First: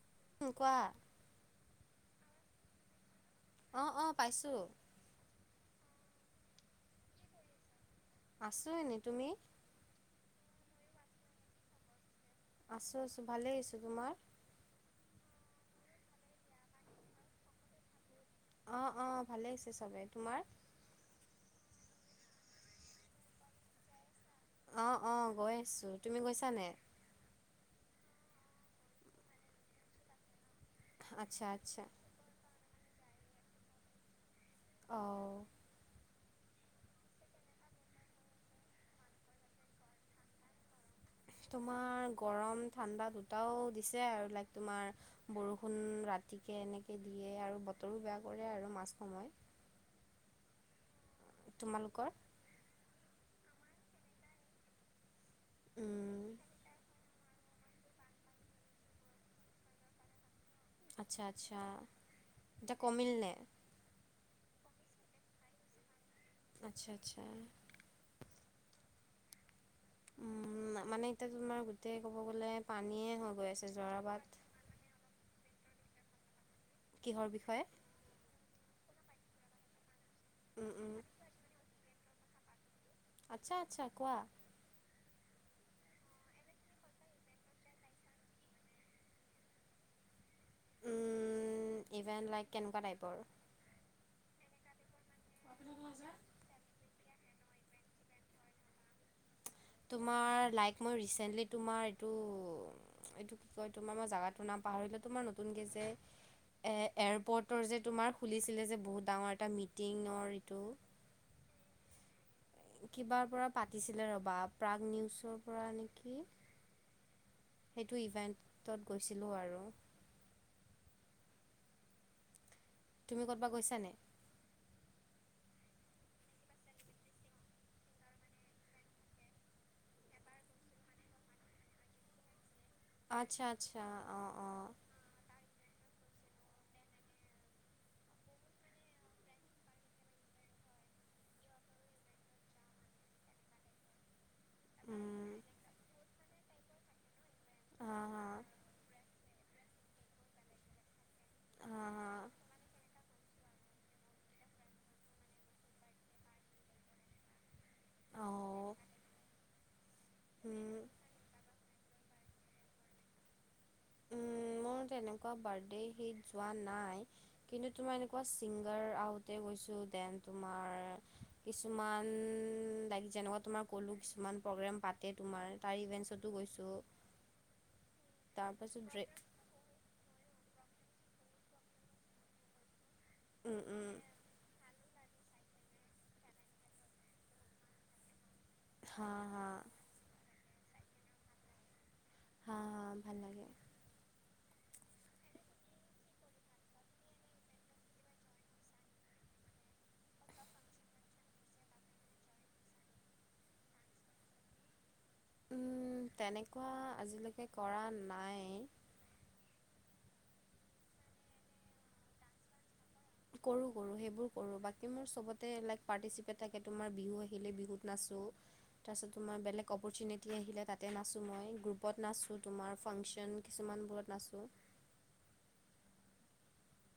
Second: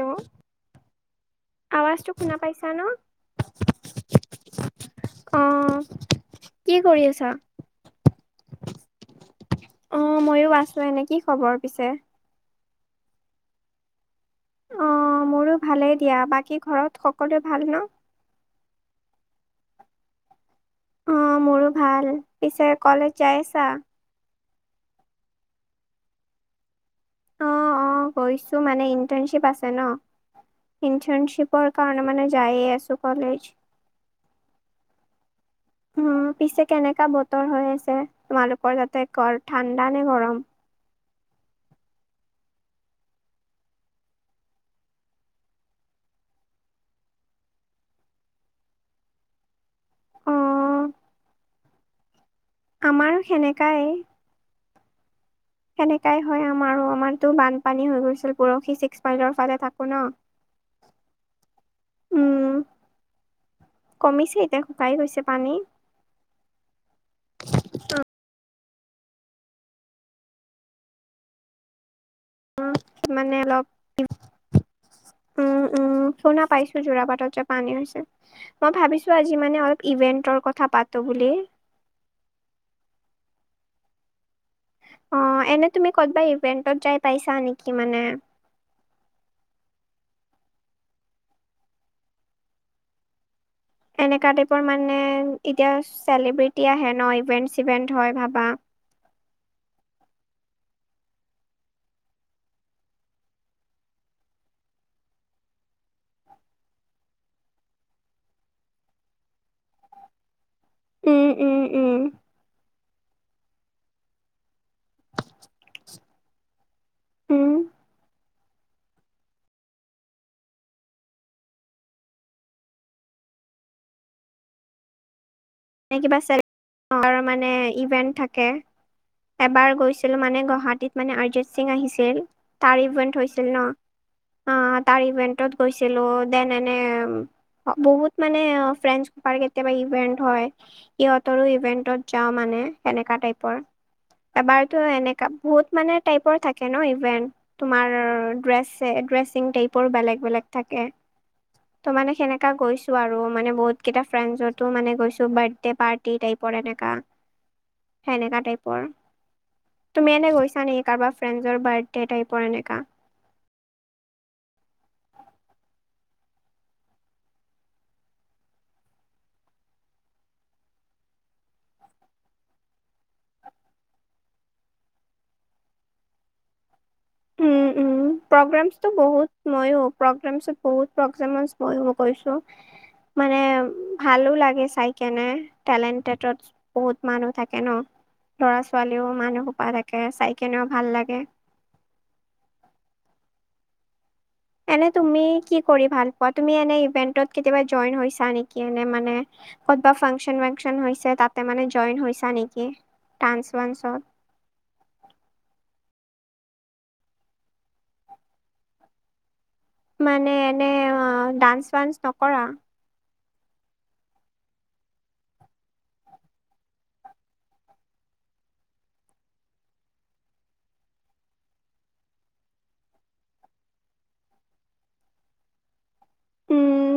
হেৱ? অ কোৱা? আৱাজটো শুনা পাইছা ন? অঁ', অঁ' পাইছোঁ। অ, কি কৰি আছা? আছো এনে তুমি? অ' মইও আছো এনে, কি খবৰ পিছে? আছোঁ আছোঁ ভালেই আছোঁ, তোমাৰ? অঁ মোৰো ভালেই দিয়া। বাকী ঘৰত সকলোৱে ভাল ন'? [unintelligible] অঁ-অঁ ভালেই আছে চবে। তোমাৰ? [inaudible] অঁ! মোৰো ভাল। পিছে কলেজ যাই আছা? [unintelligible] অঁ-অঁ! গৈ আছোঁ। তুমি গৈছানে? [unintelligible] অঁ-অঁ গৈছোঁ মানে ইণ্টাৰ্ণশ্বিপ আছে ন'। [unintelligible] আচ্ছা ইণ্টাৰ্ণশ্বিপৰ আচ্ছা কাৰণে মানে যায়েই আছো কলেজ। [inaudible] অঁ [unintelligible] উম! পিছে কেনেকা বতৰ হৈ আছে তোমালোকৰ তাতে কৰ ঠাণ্ডা নে গৰম? [unintelligible] তোমাৰ গৰম, ঠাণ্ডা দুটাও দিছে আৰু লাইক তোমাৰ [unintelligible] বৰষুণ ৰাতিকে এনেকৈ দিয়ে আৰু বতৰো বেয়া কৰে আৰু মাজ সময়। [unintelligible] অ', তোমালোকৰ? [inaudible] আমাৰো সেনেকাই। [unintelligible] সেনেকাই উম, হয় আমাৰো। আমাৰতো বানপানী হৈ গৈছিল পৰহি ছিক্স মাইলৰ ফালে থাকো ন'। [unintelligible] আচ্ছা-আচ্ছা। উম, এতিয়া কমিল নে? [inaudible] কমিছে এতিয়া শুকাই গৈছে পানী। [unintelligible] আচ্ছা-আচ্ছা। [inaudible] উম! মানে এতিয়া তোমাৰ গোটেই ক'ব গ'লে উম, পানীয়ে হৈ গৈ আছে জৰা বাট। [inaudible] উম-উম! শুনা পাইছোঁ জোৰা কিহৰ বাটত যে বিষয়ে? পানী হৈছে। [inaudible] মই ভাবিছোঁ আজি মানে অলপ ইভেন্টৰ কথা উম, উম। পাতো বুলি। [inaudible] আচ্ছা-আচ্ছা! কোৱা? [inaudible] অঁ! এনেই তুমি ক'ৰবাত ইভেন্টত যাই পাইছা নেকি মানে? [inaudible] উম! ইভেণ্ট লাইক [unintelligible] কেনেকুৱা টাইপৰ? এনেকুৱা টাইপৰ মানে এতিয়া চেলিব্ৰিটি আহে ন' ইভেণ্ট-চিভেণ্ট হয় ভাবা। [inaudible] তোমাৰ লাইক মই ৰিচেণ্টলি তোমাৰ এইটো [unintelligible] এইটো কি কয় তোমাৰ মই জেগাটো নাম পাহৰিলোঁ তোমাৰ নতুনকে যে [unintelligible] এ এয়াৰপৰ্টৰ যে তোমাৰ খুলিছিলে যে বহুত ডাঙৰ এটা মিটিঙৰ এইটো [unintelligible] উম-উম-উম! [unintelligible] কিবাৰ পৰা পাতিছিলে ৰ'বা প্ৰাগ নিউজৰ পৰা নেকি? [unintelligible] উম, সেইটো ইভেন্টত গৈছিলোঁ আৰু। [inaudible] তুমি ক'ৰবাত গৈছা নাই? [unintelligible] এনেই কিবা [unintelligible] মানে ইভেন্ট থাকে [unintelligible] এবাৰ গৈছিলো মানে গুৱাহাটীত মানে অৰিজিত সিং আহিছিল। [unintelligible] তাৰ ইভেন্ট আচ্ছা, হৈছিল ন'। আচ্ছা অ', অ'। অঁ তাৰ ইভেন্টত গৈছিলোঁ দেন এনে [unintelligible] বহুত মানে ফ্ৰেণ্ [unintelligible] কেতিয়াবা ইভেন্ট হয়। সিহঁতৰো ইভেণ্টত যাওঁ মানে তেনেকা টাইপৰ। [inaudible] এবাৰতো এনেকা উম, বহুত মানে টাইপৰ থাকে ন' ইভেন্ট। [unintelligible] হা, তোমাৰ হা, ড্ৰে [unintelligible] ড্ৰেছিং টাইপৰ বেলেগ-বেলেগ থাকে। হা, ত' হা, মানে সেনেকা গৈছোঁ আৰু মানে বহুত কেইটা ফ্ৰেণ্ডছতো মানে গৈছোঁ বাদ [unintelligible] বাৰ্ডেপাৰ্টি টাইপৰ এনেকা [inaudible] সেনেকা অ'। টাইপৰ। তুমি এনে গৈছা নেকি কাৰোবাৰ ফ্ৰেণ্ডৰ বাৰ্থডে টাইপৰ এনেকা? [unintelligible] উম! মোৰ তেনেকুৱা বাৰ্থডে হিট যোৱা নাই। [unintelligible] কিন্তু তোমাৰ এনেকুৱা ছিংগাৰ আহোঁতে গৈছোঁ। দেন তোমাৰ [unintelligible] কিছুমান লাইক যেনেকুৱা তোমাৰ ক'লো কিছুমান প্ৰগ্ৰেম পাতে তোমাৰ [unintelligible] তাৰ ইভেন্টছতো গৈছোঁ। [unintelligible] উম-উম! তাৰপাছত প্ৰগ্ৰেমছটো ড্ৰে বহুত [unintelligible] মইয়ো প্ৰগ্ৰেমছত বহুত প্ৰগ্ৰেমৰ মইয়ো স্পৰ্শ কৰিছো মানে উম উম। ভালো লাগে চাই কেনে টেলেণ্টেডত বহুত মানুহ থাকে ন। ল'ৰা ছোৱালীও হা হা মানুহসোপা থাকে চাইকেনেও ভাল লাগে। হা হা ভাল লাগে। এনে তুমি কি কৰি ভাল পোৱা তুমি এনে ইভেন্টত কেতিয়াবা জইন হৈছা নেকি এনে মানে ক'তবা ফাংচন ৱেংচন হৈছে তাতে মানে জইন হৈছা নেকি ডান্স ৱান্সত? উম তেনেকুৱা আজিলৈকে কৰা নাই মানে এনে অ ডান্স ৱান্স নকৰা? কৰোঁ কৰোঁ সেইবোৰ কৰোঁ বাকী মোৰ চবতে লাইক পাৰ্টিচিপেট থাকে তোমাৰ বিহু আহিলে বিহুত নাচোঁ। তাৰপিছত তোমাৰ বেলেগ অপৰচুনিটি আহিলে তাতে নাচোঁ মই গ্ৰুপত নাচোঁ তোমাৰ ফাংচন কিছুমান বোৰত নাচোঁ। উম।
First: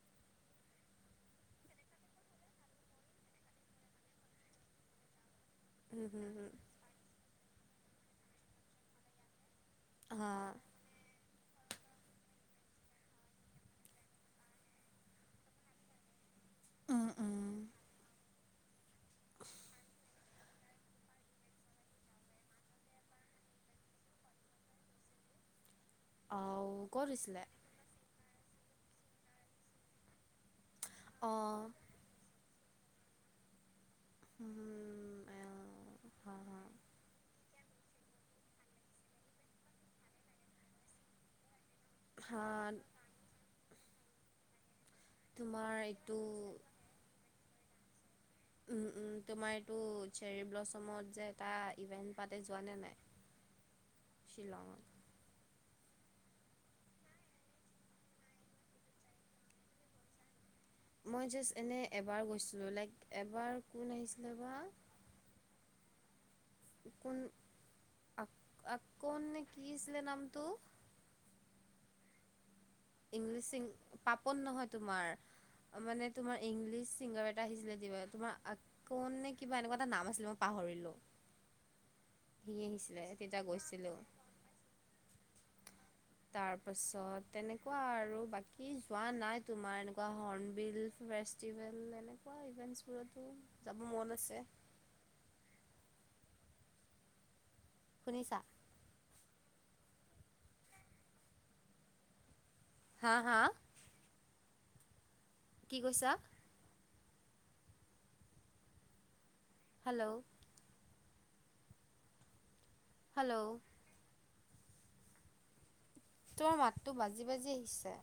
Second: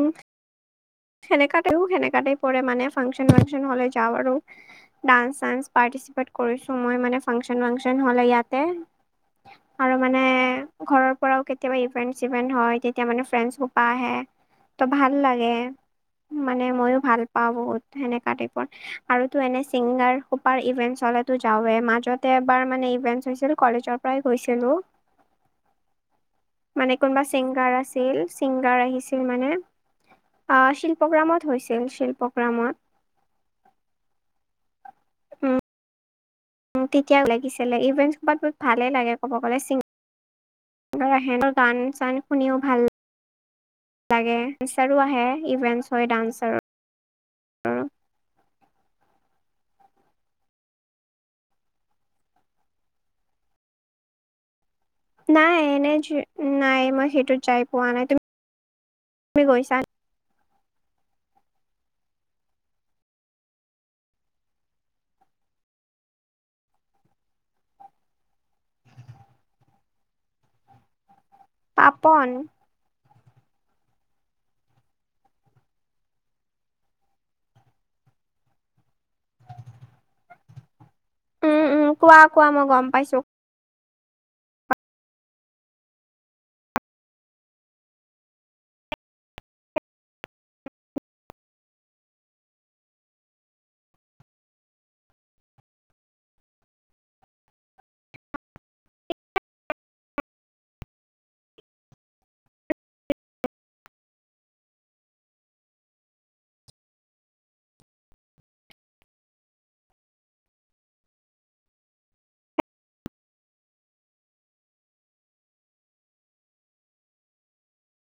সেনেকাতেও সেনেকাতে পৰে মানে ফাংচন ৱাংচন হলে যাওঁ আৰু ডান্স চান্স হুম হুম পাৰ্টিচিপেট হুম কৰিছো মই মানে ফাংচন ৱাংচন হলে ইয়াতে। আৰু মানে হা ঘৰৰ পৰাও কেতিয়াবা ইভেন্ট চিভেন্ট হয় তেতিয়া মানে ফ্ৰেণ্ডছ হোপা আহে। ত' ভাল লাগে। মানে মইও উম ভাল পাওঁ উম বহুত সেনেকা টাইপৰ আৰুতো এনে ছিংগাৰ হোপাৰ ইভেন্ট হলেটো যাওৱে মাজতে এবাৰ মানে ইভেন্ট হৈছিল কলেজৰ পৰাই গৈছিলো। ঔ কত হৈছিলে? চিংগাৰ আহিছিল মানে আহ শিল্পগ্ৰামত অঁ হৈছিল শিল্পগ্ৰামত। উম এ হা‌ হা তেতিয়াও লাগিছিলে ইভেন্টত ভালো লাগে ক'ব গ'লে তাহঁতৰ গান চান হা শুনিও ভাল লাগে বিচাৰো আহে তোমাৰ ইভেন্টচৰ এইটো ডান্সাৰ উম উম তোমাৰ এইটো চেৰী ব্লছমত যে এটা ইভেণ্ট পাতে, যোৱা নে নাই? শ্বিলংত? নাই এনে নাই মই সেইটোত যাই পোৱা নাই। তুমি গৈছা? মই জাষ্ট এনে এবাৰ গৈছিলোঁ লাইক এবাৰ কোন আহিছিলে বা কোন আ আপকন নে কি আছিলে নামটো? পাপন? ইংলিছি চিং পাপন নহয় তোমাৰ। মানে তোমাৰ ইংলিছ চিংগাৰ এটা আহিছিলে কিবা তোমাৰ কন নে কিবা এনেকুৱা এটা নাম আছিলে মই পাহৰিলো। উম উম কোৱা কোৱা সি মই গম আহিছিলে পাইছো তেতিয়া গৈছিলোঁ। তাৰ পাছত তেনে কোৱা আৰু বাকী যোৱা নাই তোমাৰ এনেকুৱা হৰ্ণ বিল ফেষ্টিভেল এনে কুৱা ইভেণ্টছবোৰতো যাব মন আছে। শুনিছা? হা হা? কি কৈছা? হেল্ল'! হেল্ল'! তোমাৰ মাতটো বাজি বাজি আহিছে।